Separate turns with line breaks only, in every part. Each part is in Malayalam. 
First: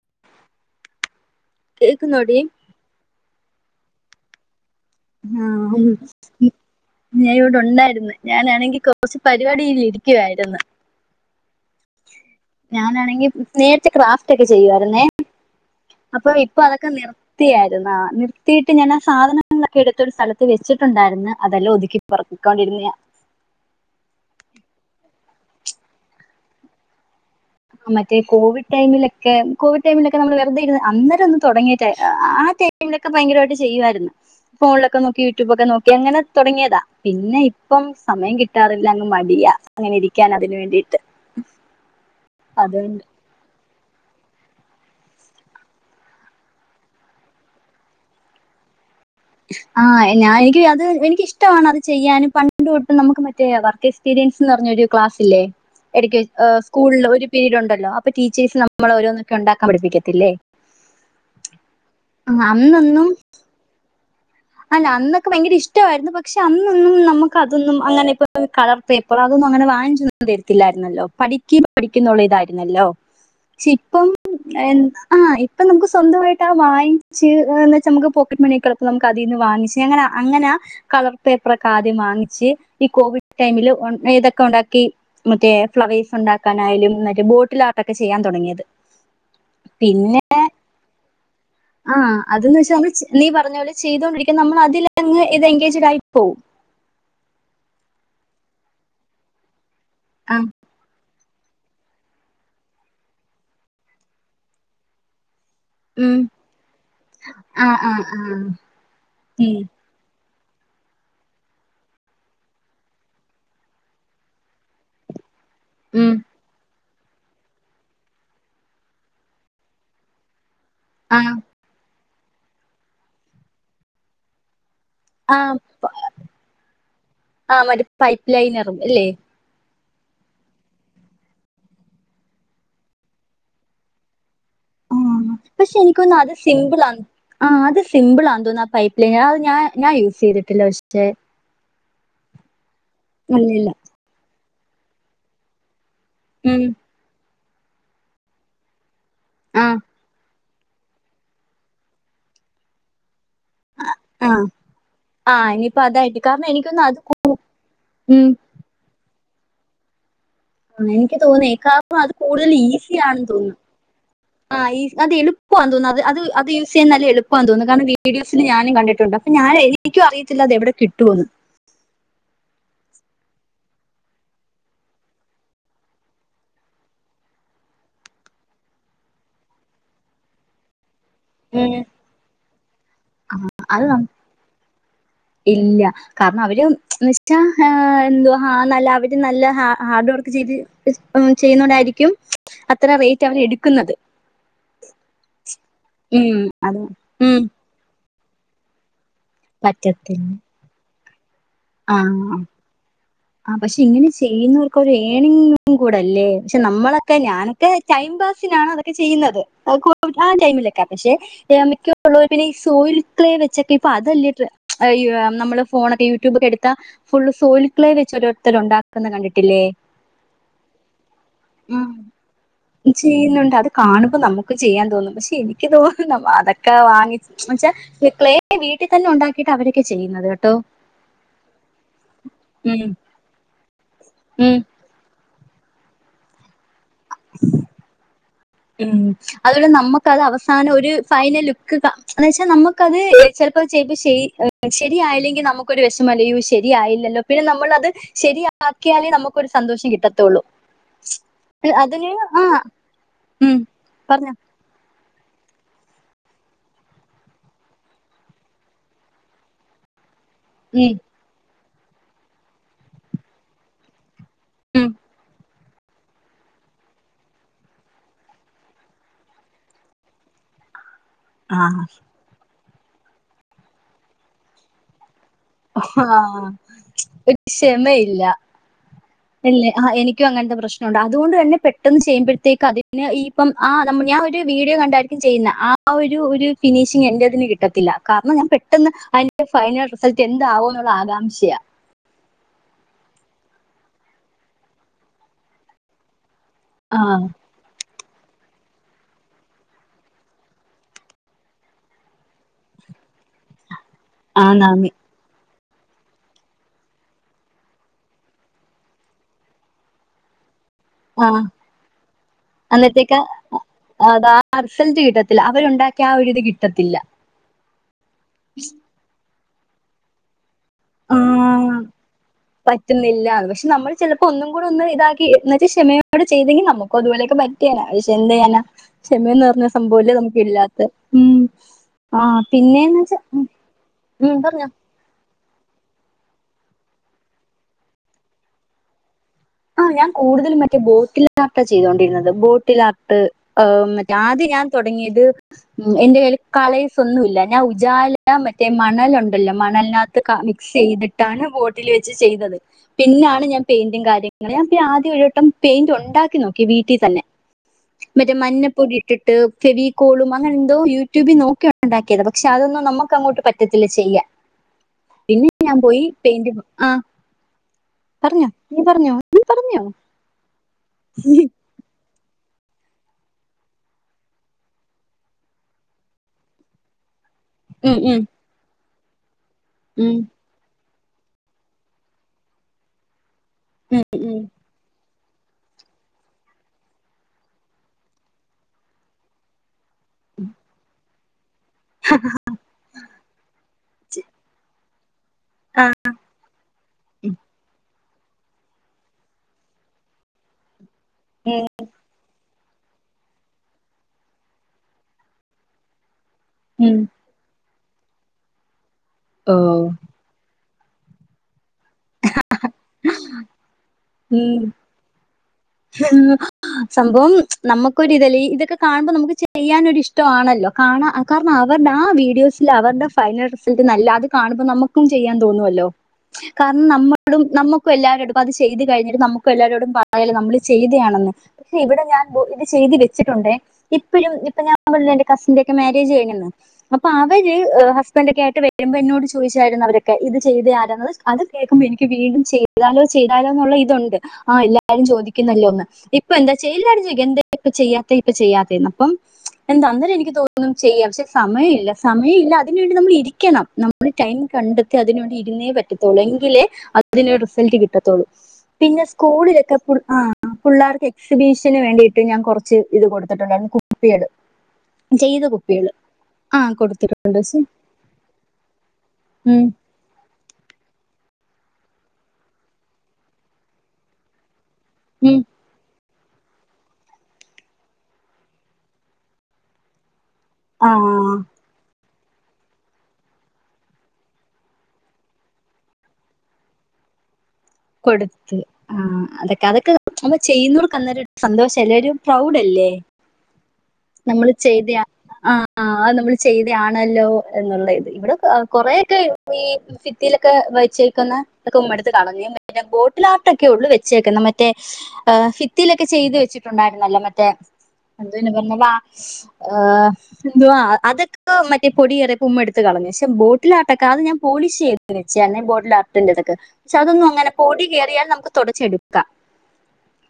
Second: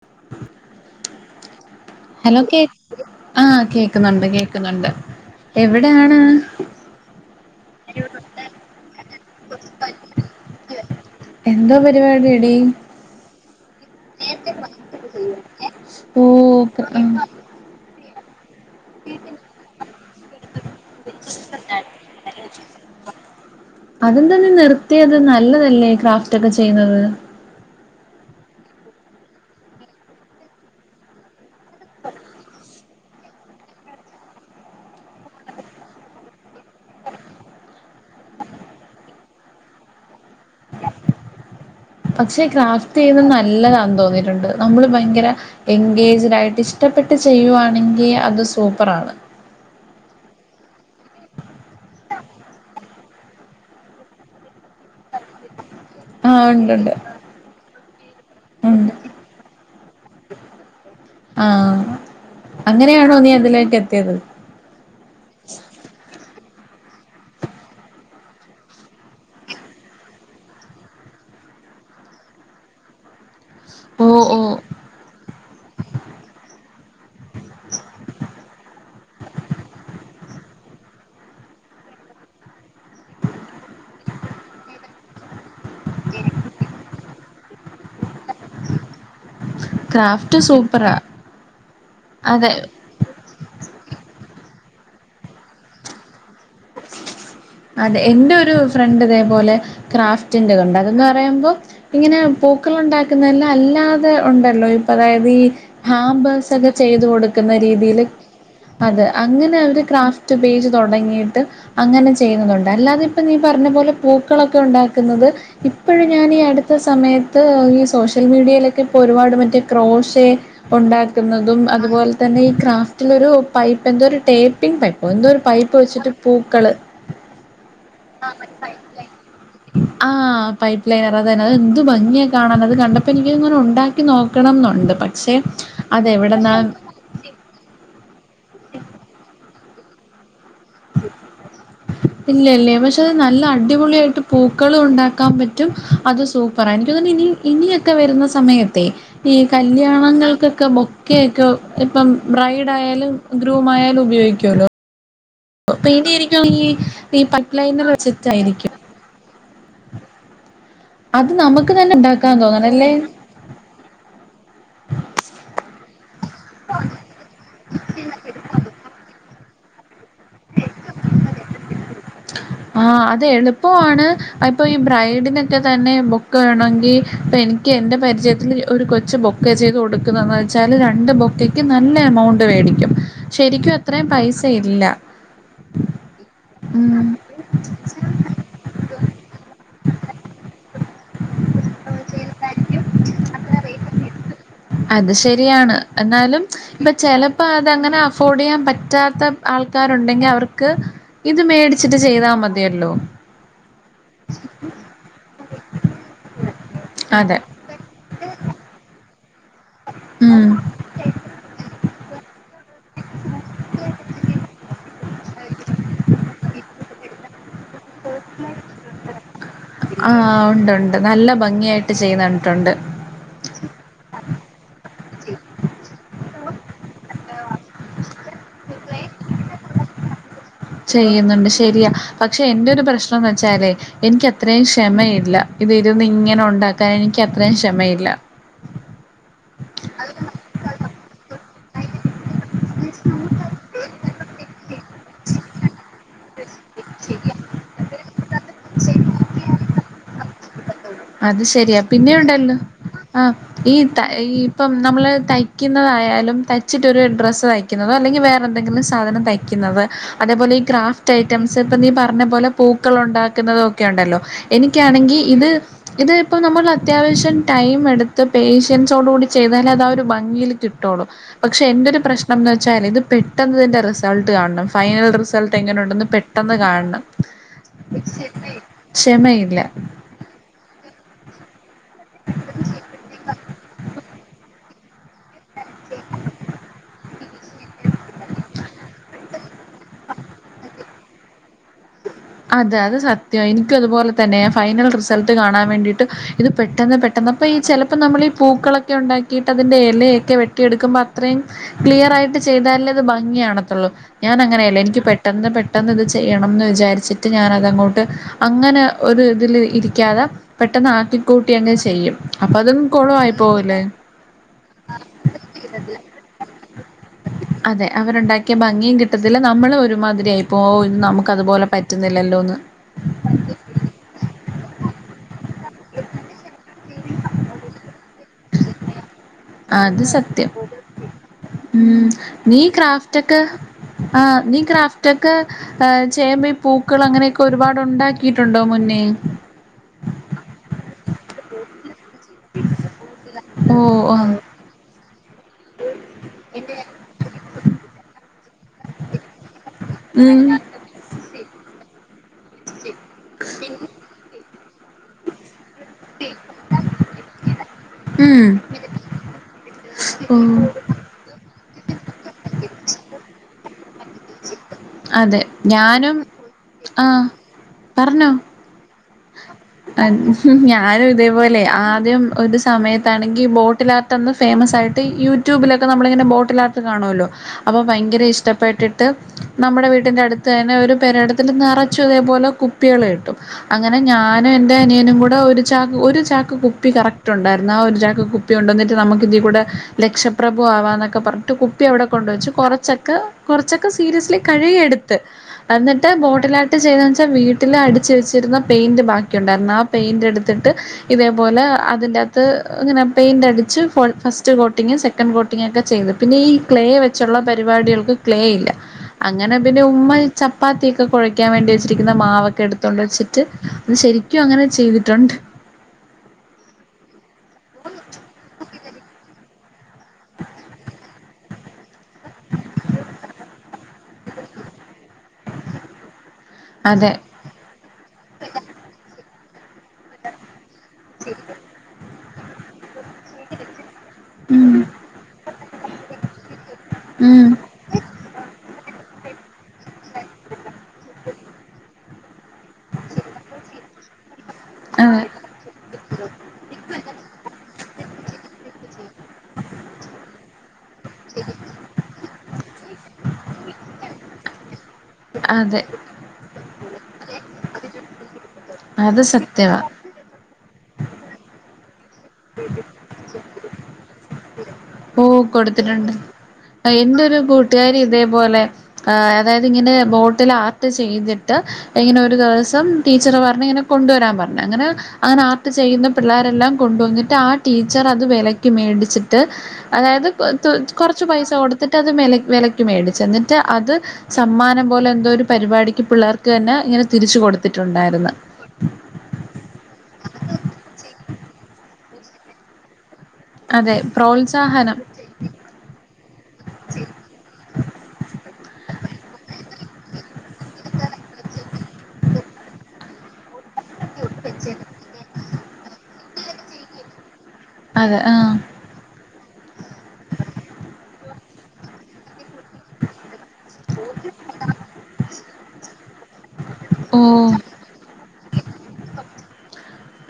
[inaudible]
കേക്കുന്നോടി
ഹലോ കേക്ക് ആ കേക്കുന്നുണ്ട് കേ
ആഹ്
എവിടെയാണ്
ഞാൻ ഇവിടെ ഉണ്ടായിരുന്നു ഞാനാണെങ്കി കുറച്ച് പരിപാടിൽ ഇരിക്കുവായിരുന്നു
എന്തോ പരിപാടിയെടി
ഞാനാണെങ്കി നേരത്തെ ക്രാഫ്റ്റ് ഒക്കെ ചെയ്യുവായിരുന്നേ
ഓ
അപ്പൊ ഇപ്പൊ അതൊക്കെ നിർത്തിയായിുന്ന നിർത്തിയിട്ട് ഞാൻ ആ സാധനങ്ങളൊക്കെ എടുത്തൊരു സ്ഥലത്ത് ത്ത് വെച്ചിട്ടുണ്ടായിന്ന് അതെല്ലാം ഒതുക്കി പുറക്കൊണ്ടിരുന്ന
അതെന്തന്നെ നിർത്തിയ അത് നല്ലതല്ലേ ക്രാഫ്റ്റ് ഒക്കെ ചെയ്യുന്നത്
മറ്റേ കോവിഡ് ടൈമിലൊക്കെ കോവിഡ് ടൈമിലൊക്കെ നമ്മള് വെറുതെ അന്നരം ഒന്നന്ന് തുടങ്ങിയിട്ട ആ ടൈമിലൊക്കെ ഭയങ്കരമായിട്ട് ചെയ്യുായിരുന്നു ഫോണിലൊക്കെ നോക്കി യൂട്യൂബ ഒക്കെ നോക്കി അങ്ങനെ തുടങ്ങിയതാ പിന്നെ ഇപ്പം സമയം കിട്ടാറില്ല അങ്ങ് മടിയാ അങ്ങനെ ഇരിക്കൻ അതിന് വേണ്ടിട്ട്
പക്ഷെ ക്രാഫ്റ്റ് ചെയ്യുന്നത് നല്ലതാണ് തോന്നിയിട്ടുണ്ട് നമ്മൾ ഭയങ്കര എൻഗേജഡ് ആയിട്ട് ഇഷ്ടപ്പെട്ട് ചെയ്യുവാണെങ്കിൽ അത് സൂപ്പറാണ്
ആഹ ഞാൻ എനിക്ക് അത് എനിിക്ക ഇഷ്ടമാണ് അത് ചെയ്യാനും പണ്ട തൊട്ടും നമുക്ക് മറ്റേ വർ പറഞ്ഞൊ ക്ലാസ്സല്ലേ എ
ആഹ് ഉണ്ടുണ്ട്
സ്കൂളിൽ ഒരു പീരീഡ് ഉണ്ടല്ലോ അപ്പൊ ടീച്ചേഴ്സ് നമ്മള ഓരോന്നൊക്കെ ഉണ്ടാക്കാൻ പഠിപ്പിക്കത്തില്ലേ
ആഹ
ആഹ് അന്നൊന്നും
അങ്ങനെയാണോ നീ അതിലേക്ക് എത്തി
അല്ല അന്നൊക്കെ ഭയങ്കര ഇഷ്ടമായിരുന്നു പക്ഷെ അന്ന്
ആ
നമു അതൊന്നും അങ്ങനെ ഇ കളർ പേപ്പർ അതൊന്നും അങ്ങനെ വാങ്ങിച്ചൊന്ന തരല്ലായിുന്നല്ലോ പഠിക്ക പഠിക്ക ല്ലോപ്പ
ഓ ഓ
നു സ്വന്ത വെച്ച നുക്ക് പോക്കറ്റ് മണൊ ന കതിന്ന് വാങ്ങിച്ച് അങ്ങനെ അങ്ങനെ കളർ പേപ്പർക്കെ ആദ്യം വാങ്ങിച്ച് ഈ കോവിഡ് ടൈമില് ഇതൊക്കെ ഉണ്ടാക്കി മറ്റേ ഫ്ലവേഴ്സ് ഉണ്ടാക്കാനായാലും മറ്റേ ബോട്ടിൽാർട്ടൊക്കെ ചെയ്യാൻ തുടങ്ങിയത്
ക്രാഫറ്റ് സൂപ്പറ
ആഹ് അതന്ന് വെച്ചാ നമ്മ നീ പറഞ്ഞ പോലെ ചെയ്തോണ്ടിരിക്ക നമ്മ ഇതിൽ അങ്ങ് ഇത് എൻഗേജഡ് ആയി പോവും
അതെ എൻ്റെ ഒരു ഫ്രണ്ട് ഇതേപോലെ
ആ
ക്രാഫ്റ്റിൻ്റെ കൊണ്ട് അതൊ പറയുമ്പോ ഇങ്ങനെ പൂക്കള ഉണ്ടാക്കുന്നതെല്ലാം അല്ലാതെ ഉണ്ടല്ലോ ഇപ്പൊ അതായത് ഈ
ഉം,
ഹബേസ് ഒക്കെ ചെയ്തു കൊടുക്കുന്ന
ആ ആ
രീതിൽ
ആ
അത്
ഉം,
അങ്ങനെ അവര് ക്ഫ്റ്റ് പേ് തുടങ്ങിയിട്ട് അങ്ങനെ ചെയ്യുന്നുണ്ട് അല്ലാതെ ഇപ്പം നീ പറഞ്ഞ പോലെ പൂക്കളൊക്കെ ഉണ്ടാക്കുന്നത് ഇപ്പോഴും
ഉം,
ഞാൻീഈ അടുത്ത് ത്തെ സമയത്ത് ഈ സോഷ്യൽ മീഡിയയിലൊക്കെ ഇപ്പോൾ ഒരുപാട് മറ്റേ ക്രോഷേ
ആ
ഉണ്ടാക്കുന്നതും അതുപോലെ തന്നെ ഈ ക്രാഫ്റ്റിലൊരു പൈപ്പ് എന്ത ഒരു ടേപ്പ് ിങ് പൈപ്പ എന്തോ
ആ
ഒരു പൈപ്പ് വെച്ചിട്ട് പൂക്കള്
ആ മറ്റ പൈപ്പ് ലൈൻ ഇറങ്ങും അല്ലേ
ആഹ പൈ് ലൈന അതന്നെ അത് എന്ന്ത് ഭംഗിയ കാണാൻ അത് കണ്ടപ്പോ എനിക്കങ്ങനെ ഉണ്ടാക്കി നോക്ക
ആ പക്ഷെ എനിക്കൊന്ന അത് സിമ്പിൾ ആ ആ അത് സിമ്പിൾ ആ അ പൈ് ലൈത് ഞാ ഞാ യൂസ് ചെയ്തിട്ട്
ഇല്ല ഇല്ലേ പക്ഷെ അത് നല്ല അടിപൊളിയായിട്ട് പൂക്കളും ഉണ്ടാക്കാൻ പറ്റും അത്
ഉം
സൂപ്പറാ [unintelligible] ഇനിയു ഇനിയൊക്കെ വരുന്ന സമയതേ ഈ
ആഹ്
കല്യാണങ്ങൾക്കൊക്കെ ബൊക്കെയൊക്കോ ഇപ്പം ബ്രയിഡ് ആയാലും ഗ്രൂമ് ആയാലും
ആഹ്
ഉപയോഗിക്കാല്ലോ
ഇനിയിപ്പോ അതായിട്ട്
പെയിന്റ്
കാരണം എനിക്കൊന്ന് അത്
[unintelligible]
കൂ-
ഈ പട്ട് ലൈനിൽ
ഉം
വെച്ചിട്ടായിരിക്കും
ആ എനിക്ക്
അത്
തോന്നി
നമുക്ക് തന്നെ
[unintelligible] അത്
ഉണ്ടാക്കാൻ
കൂടുതൽ
തോന്നണം അല്ലേ
ഈസിയാണെന്ന് തോന്നി ആഹ ഇ അത് എളുപ്പ തോന്നുന്നു അത് അത് അത് യൂസ്ചെയ്യാൻ നല്ല എളുപ്പ തോന്നുന്നു കാരണം വീഡിയോസിൽ ഞാനും കണ്ടിട്ടുണ്ട് ണ്ട് അപ്പൊ ഞാൻ എനിക്കും അറിയത്തില്ല അതെവിടെ കിട്ടുവന്ന്
ഇപ്പോ ആണ് ഇപ്പോ ഈ ബ്രൈഡിനൊക്കെ തന്നെ ബൊക്ക വേണങ്കിൽ എനിക്ക് എന്റെ പരിചയത്തിൽ ഒരു കൊച്ച് ബൊക്ക ചെയ്ത് കൊടുക്കുന്നതെന്ന് വെച്ചാൽ രണ്ട് ബൊക്കയ്ക്ക്
ഉം
നല്ല എമൗണ്ട് വേടി [unintelligible] ശരിക്കും
അത്
അത്രയും
നം-
പൈസ ഇല്ല
ന
ഉം.
[unintelligible] എന്തുവാ ആ നല്ല [unintelligible] നല്ല ഹാ ഹാർഡ് വർക്ക് ചെയ്ത് ഏ ചെയ്യുന്നോണ്ടായിരിക്കും അത്ര റേറ്റ് അവര് എടുക്കുന്നത്
അത് ശരിയാണ്
ഉം
എന്നാലും
അത്
ഇപ്പൊ
ഉം
ചിലപ്പോ അതങ്ങനെ അഫോർഡ് ചെയ്യാൻ പറ്റാ ത്ത
പറ്റത്തില്ല
ആൾക്കാരുണ്ടെങ്കിൽ അവർക്ക് ഇത് മേടിച്ചിട്ട് ചെയ്താ
ആഹ്
മതിയല്ലോ
ആ പക്ഷെ ഇങ്ങനെ ചെയ്യുന്നവർക്കൊരു ഏർണിങ് കൂടെല്ലേ പക്ഷെ നമ്മളൊക്കെ
അതെ.
ഞാനൊക്കെ ടൈം പാസിന ആ അതൊക്കെ ചെയ്യുന്നത് ഏ കോവിഡ് ആ ടൈമിലൊക്കെ പക്ഷെ ഏ മിക്കുള്ളൊരു പിന്നെ ഈ സോയിൽ ക്ലേ വെച്ചൊക്കെ ഇപ്പൊ അതല്ല ട്രെ [unintelligible] നമ്മള് ഫോണൊക്കെ യൂട്യൂബക്കെ എടുത്ത ഫുൾ സോയിൽ ക്കളെ വെച്ച് രോരുത്തർ ഉണ്ടാക്കന്ന് കണ്ടിട്ടില്ലേ
ആഹ് ഉണ്ടുണ്ട് നല്ല
ഉം
ഭംഗിയായിട്ട് ചെയ്യുന്നുട്ടുണ്ട്
ഇ ചെയ്യുന്നുണ്ട് അത് കാണുമ്പോ നമുക്ക് ചെയ്യാൻ തോന്നും പക്ഷെ എനിക്ക് തോന്നുന്നു അതൊക്കെ വാങ്ങിച്ച ഇ ക്ലെയ് [inaudible] വീട്ടിൽ തന്നെ ഉണ്ടാക്കിട്ട് അവരൊക്കെ ചെയ്യുന്നത് കേട്ടോ
ചെയ്യുന്നുണ്ട് ശരിയാ പക്ഷെ എന്റെ ഒരു
ഉം
പ്രശ്നംന്ന് വെച്ചാല് എനിക്ക്
ഉം
അത്രയും ക്ഷമയില്ല ഇത് ഇരുന്ന് ഇങ്ങനെ ഉണ്ടാക്കാൻ എനിക്ക് അത്രയും ക്ഷമയില്ല
ഉം അതുകൊണ്ട് നമുക്കത് അവസാനം ഒരു ഫൈനൽ ലുക്ക് ക എന്ന് വച്ചാ നമുക്കത് ചിലപ്പോത് ചെയ്യ്ത് ശരി ശരിയായില്ലെങ്കിൽ നമുക്കൊരു വെഷമല്ലേ [unintelligible] ശരിയായില്ലല്ലോ പിന്നെ നമ്മളത് ശരിയാക്കിയാലേ നമുക്കൊരു സന്തോഷം കിട്ടത്തുള്ളൂ
അത് ശരിയാ
അതിന്
പിന്നെ ഉണ്ടല്ലോ
ആഹ്
ആഹ
ഉം
ഈ ത
പറഞ്ഞോ
ഈപ്പം നമ്മള് തയ്ക്കുന്നതായാലും തയ്ച്ചിട്ടൊരു ഡ്രസ്സ് തയ്ക്കുന്നതോ അല്ലെങ്കിൽ വേറെ എന്തെങ്കിലും സാധനം തയ്ക്കുന്നത് അതേപോലെ ഈ
ഉം
ക്രാഫ്റ്റ് ഐറ്റംസ് ഇപ്പൊ നീ പറഞ്ഞ പോലെ പൂക്കൾ ഉണ്ടാക്കുന്നതും ഒക്കെ ഉണ്ടല്ലോ
ഉം
എനിക്കാണെങ്കി ഇത് ഇത് ഇപ്പോ നമ്മൾ അത്യാവശ്യം ടൈം എടുത്ത് പേഷ്യൻസോടു കൂടി ചെയ്താലേ അത് ആ ഒരു ഭംഗിയിൽ കി ട്ടൂള്ളു പക്ഷെ
ആഹ്
എന്റെയൊരു പ്രശ്നം എന്ന് വെച്ചാൽ ഇത് പെട്ടന്ന് അതിന്റെ റിസൾട്ട് കാണണം ഫൈനൽ റി
ആഹ് ഒരു ക്ഷമയില്ല
ക്ഷമയില്ല
ഇല്ല ആ എനിക്കും അങ്ങനത്തെ പ്രശ്ന മുണ്ട് അതുകൊണ്ട് തന്നെ പെട്ടെന്ന് ചെയ്യുമ്പോഴത്തേക്ക് അതിന് ഈ ഇപ്പം ആ നമ്മ ഞാൻ ഒരു വീഡിയോ കണ്ടായിരിക്കും ചെയ്യുന്നേ ആ ഒരു ഒരു ഫിനിഷിംഗ് എന്റേതിന് കിട്ടത്തില്ല കാരണം ഞാൻ പെട്ടെന്ന് അ ഫൈനൽ റിസൾട്ട് എന്താവൂന്നുള്ള ആകാംക്ഷയാ
അതെ അത് സത്യവാ എനിക്കും അതുപോലെ തന്നെയാ ഫൈനൽ റിസൾട്ട് കാണാൻ വേണ്ടീട്ട് [unintelligible] അപ്പോ ഇത് പെട്ടെന്ന്
ആ
പെട്ടെന്ന് അപ്പൊ ഈ ചില അപ്പ നമ്മള് ഈ പൂക്കളൊക്കെ ഉണ്ടാക്കിട്ട് അതിന്റെ എലയൊക്കെ വെട്ടിയെടുക്കുമ്പോ അത്രയും ക്ലിയർ ആയിട്ട് ചെയ്താലല്ലേ ഭംഗി- [unintelligible] ത്തുള്ളൂ ഞാൻ അങ്ങനയല്ല
ആന്നാന്ന്
എനിക്ക് പെട്ടെന്ന് പെട്ടെന്ന് ഇത് ചെയ്യണംന്ന് വിചാരിച്ച് ഞാൻ അത് അങ്ങോട്ട് അങ്ങനെ ഒരു ഇതില് ഇരിക്കാതെ- പെട്ടെന്ന്
ആ
ആക്കിക്കൂട്ടി അങ്ങ് ചെയ്യും അപ്പൊ അതും
അന്നത്തേക്ക്
കൊളവായി പോവില്ലേ
ണ്ടാക്കിയ ആ ഒരിത് കിട്ടത്തില്ല
അതെ അവരുണ്ടാക്കിയ ഭംഗിയും കിട്ടത്തില്ല നമ്മള് ഒരുമാതിരിയായിപ്പോവും നമുക്ക് അതുപോലെ പറ്റ-
പറ്റുന്നില്ലാന്ന് പക്ഷെ നമ്മൾ ചിലപ്പോ ഒന്നും കൂടി ഒന്ന് ഇതാക്കി- ക്ഷമയോടെ ചെയ്തെങ്കി നമുക്കും അതുപോലൊക്കെ പറ്റിയേനെ പക്ഷെ എന്ത് ചെയ്യാനാ ക്ഷമയെന്ന് പറഞ്ഞ
അത്
സംഭവല്ലേ നമുക്ക് ഇല്ലാത്ത
സത്യം.
ഉം
ഉം
ആ
നീ
പിന്നെന്ന് വച്ചാ-
ക്രാഫ്റ്റൊക്കെ ആഹ് നിക്രാഫ്റ്റാ- ക്കെ ചെയ്‌യുമ്പോ പൂക്കള് അങ്ങനെയൊക്കെ ഒരുപാട് ഉണ്ടാക്കിയിട്ടുണ്ടോ മുന്നേ
ആ ഞാൻ കൂടുതലും മറ്റേ ബോട്ടിൽ ആർട്ടാ ചെയ്തൊണ്ടിരുന്നത് ബോട്ടിലാർട്ട് മ്
ഓഹ് ആഹ്
ആദി ഞാൻ തൊ - തുടങ്ങിത് എന്റെ കയ്യില് കളേഴ്സ് ഒന്നുല്ല ഞാൻ ഉജാല മറ്റേ മണൽ ഉണ്ടല്ലോ മണൽ നാത്ത്
ഉം
മിക്സ് ചെയ്തിട്ടാണ് ബോട്ടിൽ വെച്ച് ചെയ്തത് പിന്നാണ് ഞാൻ പെയിന്റും കാര്യ- അങ്ങനെ ഞാൻ ആദ്യം ഒരുവട്ടം പെയിന്റ് ഒണ്ടാക്കി നോക്കി വീട്ടിൽ തന്നെ- മറ്റേ
ഉം
മഞ്ഞപ്പൊടി ഇട്ടിട്ട് ഫെവികോളും അങ്ങനെ
ഓഹ്
എന്തോ യൂട്യൂബിൽ നോക്കിയാ ഉണ്ടാക്കിയത് പക്ഷെ അതോ - എന്നാ നമ്മക്ക് അങ്ങോട്ട് പറ്റത്തില്ല ചെയ്യാൻ-
അതെ
പിന്നെ ഞാൻ പോയി
ഞാനും
പെയിന്റ് ആ
ആഹ്
പറഞ്ഞോ പറഞ്ഞോ പറഞ്ഞോ
ഞാനും ഇതേപോലെ ആദ്യം ഒരു- സമയത്താണെങ്കിൽ ബോട്ടിലാർട്ട് ഒന്ന് ഫേമസ് ആയിട്ട് യൂട്യൂബിലൊക്കെ നമ്മളിങ്ങനെ ബോട്ടിലാർട്ട് കാണുമല്ലോ അപ്പൊ
ഉം ഉം
ഭയങ്കര ഇഷ്ടപ്പെട്ടിട്ട് നമ്മുടെ
ഉം
വീട്ടിന്റെ അടുത്ത് തന്നെ ഒരു- പേരടത്തിന്റ നറച്ചു അതേപോലെ കുപ്പികൾ കിട്ടും അങ്ങനെ
ഉം
ഞാ
ഉം
- എന്റെ അനിയനും കൂടെ ഒരു ചാക്ക് ഒരു ചാക്ക് കുപ്പി കറക്റ്റ് ഉണ്ടായിരുന്നു ആ ഒരു ചാക്ക് കുപ്പി കൊണ്ടുവന്നിട്ട് നമുക്ക് ഇതിക്കൂടെ- ലക്ഷപ്രഭു ആവാൻന്നൊക്കെ പറഞ്ഞു- ട്ട് കുപ്പി അവിടെ കൊണ്ടോച്ച് കൊറച്ചൊക്കെ കുറച്ചൊക്കെ സീരിയസ്ലി കഴുകിയെടു ത്ത് എന്നിട്ട് ബോട്ടിലാ ആർട്ട് ചെയ്ത വെച്ചാ
ഉം
വീട്ടിൽ അടിച്ച് വെച്ചിരുന്ന പെയിന്റ് ബാക്കി ബാക്കി ഉണ്ടായിരുന്ന ആ പെയിന്റ് എടുത്തിട്ട് ഇതേപോലെ
ഉം
അതിനത്ത് അങ്ങനെ പെയിന്റ് അടിച്ച് ഫസ്റ്റ് കോട്ടിങ്ങ് സെക്കൻഡ് കോട്ടിങ്ങ് ഒക്കെ ചെയ്ത് പിന്നെ ഈ ക്ലേ
ഉം
വെച്ചുള്ള പ പരിപാടികൾക്ക് ക്ലെയ് ഇല്ല അങ്ങനെ
ഓ
പിന്നെ ഉമ്മ ചപ്പാത്തിക്കെ കുയക്കാൻ വേണ്ടി വെ രിക്കുന്ന മാവൊക്കെ എടുത്തൊണ്ട് വെച്ചിട്ട് അത് ശരിക്കും അങ്ങനെ ചെയ്തിട്ടുണ്ട്.
ഉമ് സംഭവം നമ്മുക്കൊരുതല്ലേ ഇ ഇതൊക്കെ കാണുമ്പോൾ നമുക്ക് ചെയ്യാനൊരു ഇഷ്ടാണല്ലോ കാണ കാരണം അവരുടെ ആ വീഡിയോസിൽ അവരുടെ ഫൈനൽ റിസൾട്ട് നല്ലാ അത് കാണുമ്പോ നമ്മുക്കും ചെയ്യാൻ തോന്നുവല്ലോ കാരണം
അതെ
നമ്മളും നമ്മക്കും എല്ലാവറിടുബോ അത് ചെയ്ത് കഴിഞ്ഞിട്ട് നമുക്കും എല്ലാവരോടും പറയാല്ലോ നമ്മള് ചെയ്തെയാണെന്ന് പക്ഷെ ഇവിടെ ഞാൻ ഇത് ചെയ്തു വെ- - ച്ചിട്ടുണ്ടെ ഇപ്പാഴും ഇപ്പ
ഉം
ഞാൻ എന്റെ കസിന്റെ ഒക്കെ മാരേജ് കഴിഞ്ഞെന്ന് അപ്പൊ
ഉം
അവര് ഹസ് ബന്റ് ഒക്കെ ആയിട്ട് വരുമ്പോ എന്നോട് ചോദിച്ചായിരുന്നു അവരൊക്ക ഇത് ചെയ്തെ ആരാന്ന് അത് കേൾക്കുമ്പോ എനിക്ക് വീണ്ടും ചെയ്താലോ ചെയ്താലോ എന്നുള്ള ഇതുണ്ട് ആഹ് എല്ലാരും
അതെ
ചോദി നല്ലോന്ന് ഇപ്പൊ എന്താ ചെയ്യ് എല്ലാരും - എന്തെ ഇപ്പാ ചെയ്യാത്തെ ഇപ്പ ചെയ്യാത്തന്ന് അപ്പം എന്താേരം എനിക്ക് തോന്നും ചെയ്യാം പക്ഷെ സമയമില്ല സമയില്ല അതിന് വേണ്ടി നമ്മൾ ഇരിക്കണം നമ്മള് ടൈം കണ്ടെ- അതിന് വണ്ടി ഇരുന്നേ
അതെ
പറ്റത്തുള്ളൂ എങ്കിലേ അതിനരു റിസൾട്ട് കിട്ടത്തൊള്ളൂ പിന്നെ
അത് സത്യവാ
സ്കൂളിലൊക്കെ- ആ പിള്ളേർക്ക് എക്സിബിഷന് വേണ്ടിയിട്ട് ഞാൻ കുറച്ച് ഇത് കൊടുത്തിട്ടുണ്ടായിരുന്നു കുപ്പിയാള്
ഓ കൊടുത്തിട്ടുണ്ട് എന്റെ ഒരു
കൊടുത്തിട്ടുണ്ട്
കൂട്ടുകാരി ഇതേപോലെ
ഉം
അതായത് ഇങ്ങനെ ബോട്ടി - ലെ ആർട്ട് ചെയ്തിട്ട് ഇങ്ങനെ ഒരു ദിവസം ടീച്ചറ് പറഞ്ഞ് ഇങ്ങനെ കൊണ്ടുവരാൻ പറഞ്ഞു അങ്ങനെ
ഉം
അങ്ങനെ ആർട്ട് ചെയ്യുന്ന പിള്ളേരെല്ലാം കൊണ്ട് വന്നിട്ട് ആ ടീച്ചർ അത് വിലക്ക് മേടിച്ചിട്ട് അതായത്
ആ
കുറച്ച് പൈസ കൊടുത്തിട്ട്- മേല വിലയ്ക്ക് മേടിച്ചു എന്നിട്ട് അത് സമ്മനം പോലെ എന്തോ ഒരു പരിപാടിക്ക് പിള്ളേർക്ക് തന്നെ ഇങ്ങനെ തിരിച്ചുകൊടു-
കൊടുത്ത് ആ അതൊക്കെ അതൊക്കെ ചെയ്യുന്നർക്ക്അന്നൊരു സന്തോഷല്ലേ ഒരു പ്രൗഡല്ലേ
അതെ പ്രോത്സാഹനം
ആ അത് നമ്മൾ ചെയ്തയാണല്ലോ എന്നുള്ള ഇത് ഇവിടെ കൊറേക്കെ ഈ - ഭിത്തിലേക്കെ വെച്ചേക്കുന്ന ഉമ്മ എടുത്ത് കാളാഞ്ഞ്ന്ന് ബോട്ടിലാർട്ടൊക്കെ ഉള്ളൂ വെച്ചേക്കുന്നത് മറ്റേ ഫിത്തിയിലൊക്കെ ചെയ്ത് വെച്ചിട്ടുണ്ടായിരുന്നല്ലോ മറ്റേ
അതെ ആഹ്
[unintelligible] ആഹ് എന്തുവാ അതക്ക മറ്റേ പൊടി എര ഉമ്മഎടുത്ത് കളഞ്ഞ് ശെ ബോട്ടിലാർട്ടൊക്കെ അത് ഞാൻ പോളിഷയ്ത് വെച്ചെആണ് ബോട്ടിൽ ആാർട്ടില്ലതൊക്കെ ശെ അതൊന്നു അങ്ങനെ
ഓഹ്
റിയാൽ നമുക്ക് തൊടച്ചെടുക്കാം.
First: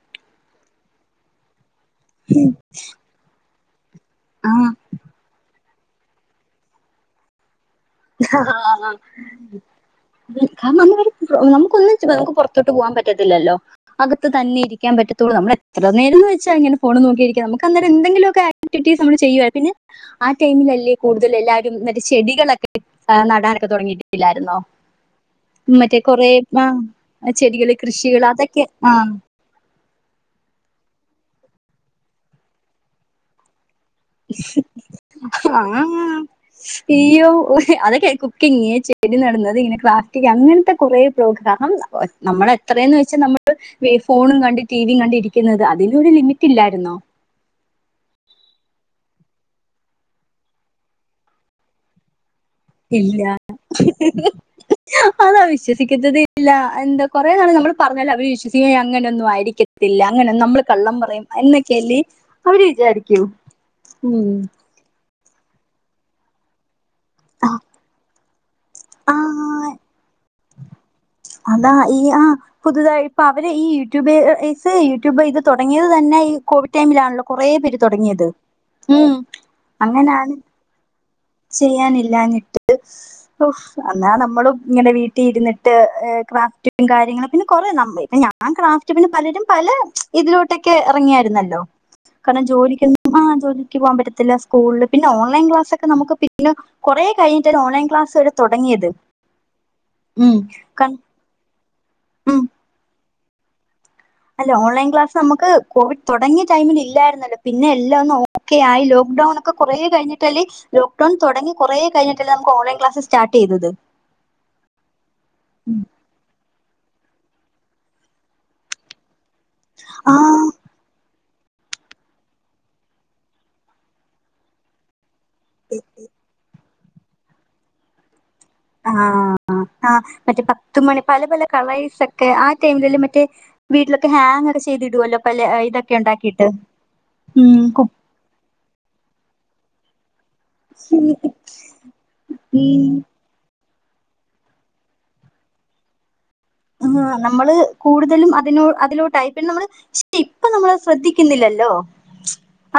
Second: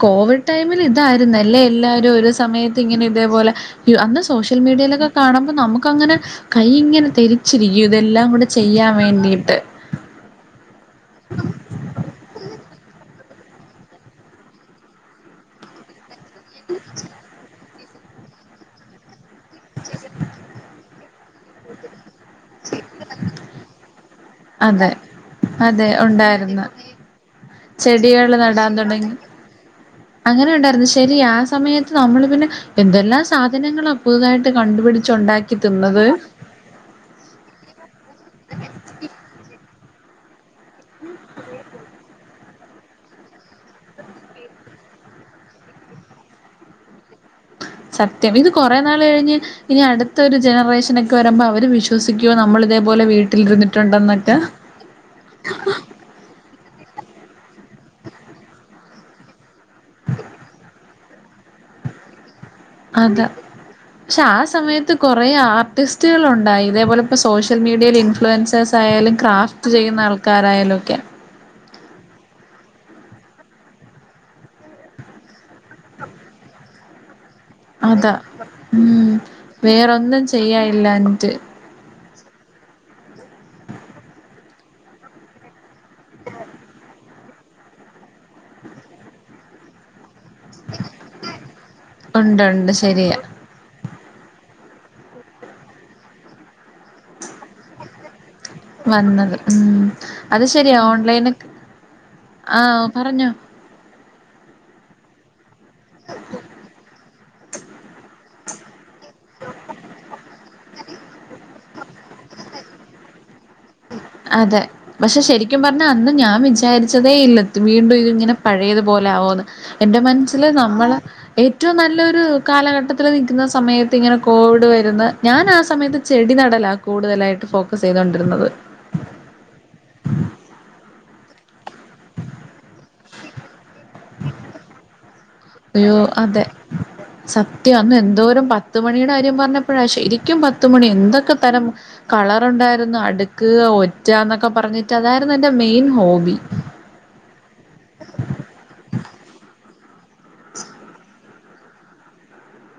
കോവി ടൈമിൽ ഇതായിരുന്നല്ലേ എല്ലാരും ഒരു സമയത്ത് ഇങ്ങനെ ഇതേപോലെ അന്ന് സോഷ്യൽ
ആഹ്
മീഡിയയിലൊക്കെ കാണുമ്പോ നമുക്കങ്ങനെ കൈയ്യിങ്ങനെ തരി ച്ചിരിക്കും ഇതെല്ലാം കുടെ ചെയ്യാൻ വേണ്ടിയിട്ട്.
കാരണം അങ്ങനൊരു നമുക്ക് ഒന്നിച്ച് നമുക്ക് പുറത്തോട്ട് പോകാൻ പറ്റത്തില്ലല്ലോ അകത്ത് തന്നെ ഇരിക്കാൻ പറ്റത്തുള്ളൂ നമ്മടെ ത്രനേരന്ന് വ ച്ചങ്ങനെ ഫോണുന്നോക്കിയിരിക്കാ നമുക്കന്നേരം എന്തെങ്കിലൊക്കെ ആക്ടിവിറ്റീസ് നമ്മള് ചെയ്യുവ പിന്നെ ആ ടൈമിലല്ലേ കൂടുതൽ എല്ലാവരും ന്നിട്ട് ചെടികളൊക്കെ നടാനൊക്കെ തുടങ്ങിയിട്ട് ല്ലാരുന്നോ
അതെ അതെ
മറ്റേ കൊറേ മാ
ഉണ്ടായിരുന്നു
ചെ ടികൾ കൃഷികൾ
ചെടികൾ
അതൊക്കെ
നടാൻ
ആഠ
തുടങ്ങി അങ്ങനെ ഉണ്ടായിരുന്നു ശരി ആ സമയത്ത് നമ്മള് പിന്നെ എന്തെല്ലാ സാധനങ്ങള പുതുതായിട്ട് കണ്ടുപിടിച്ചു
ആ ആ ഇയ്യോ ഉഹ് അതൊക്കെ കുക്കിങ് ചെടി നടന്നത്ങ്ങനെ പ്ലാസ്റ്റിക്ക് അങ്ങൻത്തെ കുറേ പ്രോഗ്ര ണം നമ്മൾ നമ്മളെത്രേന്ന് വെച്ച് നമ്മള് ഹേ ഫോണും കണ്ട് ടി ടി വി കണ്ടിരിക്കുന്നത് അതിലൊരു ലിമിറ്റില്ലായിരുന്നോ.
സത്യം ഇത് കുറേ നാളെഴിഞ്ഞ് ഇനി അടുത്തൊരു ജനറേഷനൊക്കെ വരുമ്പോ അവര് വിശ്വസിക്ക യ്യോ നമ്മൾ ഇതേപോലെ
ഇല്ല
വീട്ടിലിരുന്നിട്ടുണ്ടോന്നിട്ട് എ ആഹ്
എന്ത കൊറെ നാൾ നമ്മള് പറഞ്ഞാല് അവര് വിശ്വസിക്ക അങ്ങനെ ഒന്നും ആയിരിക്കത്തില്ല അങ്ങനെന്നമ്മള് കള്ളം പറയും. എന്നൊക്കെയല്ലേ അവര് വിചാരിക്കൂ ഉം
കുറേ ആർട്ടിസ്റ്റുകളുണ്ടായി ഇതേപോലെ പ്പോ സോഷ്യൽ മീഡിയയിൽ ഇൻഫ്ലുവൻസേഴ്സ് ആായാലും
ആഹ്
ക്രാഫ്റ്റ് ചെയ്യുന്ന ആൾക്കാരായാലൊക്കെ
അതാ ഈ ആ പുതുതായി പ്പൊ അവര് ഈ യൂട്യൂബേയ്‌സ് യൂട്യൂബൈത് തുടങ്ങിയത് തന്നെ ഐൽ കോവിടൈമിലാണല്ലോ കൊറേ പേര്
അതാ
തുടങ്ങിയത് ഉം
വേറൊന്നും
അങ്ങനാണ്.
ചെയ്യാനില്ലാഞ്ഞിട്ട്
ചെയ്യാനില്ലാഞ്ഞിട്ട് ഒ എന്നാ നമ്മളും ഇങ്ങനെ വീട്ടി ഇരുന്നിട്ട് എ ഏഹ് ക്രാഫ്റ്റും കാര്യങ്ങളും പിന്നെ കൊറേ നമ്മൾ ഞാൻ ക്രാഫ്റ്റുകളും പലരും പലെ ഇതിലോട്ടൊക്കെ എറങ്ങിയായിരുന്നല്ലോ
ഉണ്ട്
കാരണം
ഉണ്ട്
ജോലിക്കൊന്നും
ശരിയാ
ആ ജോലിക്ക് പോകാൻ പറ്റത്തില്ല. സ്കൂളില് പിന്നെ ഓൺലൈൻ ക്ലാസൊക്കെ നമുക്ക് പിന്നെ കുറേ കഴിഞ്ഞിട്ടാണ് ഓൺലൈ ക്ലാസെടു
വന്നത് ഉം അത് ശരിയാ
കാരണം
ഓൺലൈനൊക്ക്
ഉം
ആ പറഞ്ഞേ
അല്ല ഓൺലൈൻ ക്ലാസ്സ് നമുക്ക് കോവിഡ് തുടങ്ങിയ ടൈമിൽ ഇല്ലായിരുന്നല്ലോ പിന്നെ എല്ലാ ഒന്ന് ഓക്കെ ആയില്ലോ ഡോണൊക്കെ കുറേ കഴിഞ്ഞിട്ടല്ലേ ലോക്ക്ഡോൺ തുടങ്ങി കുറേ കഴിഞ്ഞിട്ടല്ലേ നമക്ക് ഓൺലൈ ക്ലാസ് സ്റ്റാർട്ട് ചെയതത്.
അതെ പക്ഷെ ശരിക്കും പറഞ്ഞാ അന്നും ഞാൻ വിച് വിചാരിച്ചതേ ഇല്ല ത് വീണ്ടു ഇത്ങ്ങനെ പഴയതുപോലെ ആവൂന്ന് എന്റെ
ആ
മൻസ്സില് നമ്മള് ഏറ്റവു നല്ലൊരു കാലഘട്ടത്തില് നിൽക്കുന്ന സമയത്തിങ്ങനെ കോവിഡ് വരുന്ന ഞാൻ ആ സമയത്ത് ചെടി നടല കൂടുതലായിട്ട് ഫോക്കസ് ചെയ്തോണ്ടിരുന്നത്.
ആ അ ആ മറ്റേ പത്തുമണി പല പല കളേഴ്സക്കെ ആ ടൈമില് മറ്റേ വീട്ടിലൊക്കെ ഹാങ്ങൊക്കെ ചെയ്തിടോല്ലോ.
അയ്യോ അതെ
ഉം,
സത്യ
കു-
അന്നെന്തോരം പത്ത് മണിയുടാര്യം പറഞ്ഞപ്പോഴാ ശരിക്കു ക്കും പത്തുമണി എന്തൊക്കെ തരം
ഉം,
കളറുണ്ടായിരുന്നു അടുക്കു ഒ റ്റ ന്നൊക്കെ പറഞ്ഞിട്ട് അതായിരുന്നെന്റെ മെയിൻ ഹോബി.
ആ നമ്മള് കൂടുതലും അതിനോ അതിലോ ടൈപ്പിനമ്മള് ശ് ഇപ്പൊ നമ്മളത് ശ്രദ്ധിക്കുന്നില്ലല്ലോ.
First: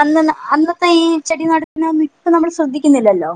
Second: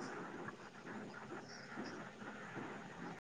അന്നന്ന് അന്നത്തെ ഈ ചെടി നടന്നന്നും ഇപ്പം നമ്മൾ ശ്രദ്ധിക്കുന്നില്ലല്ലോ.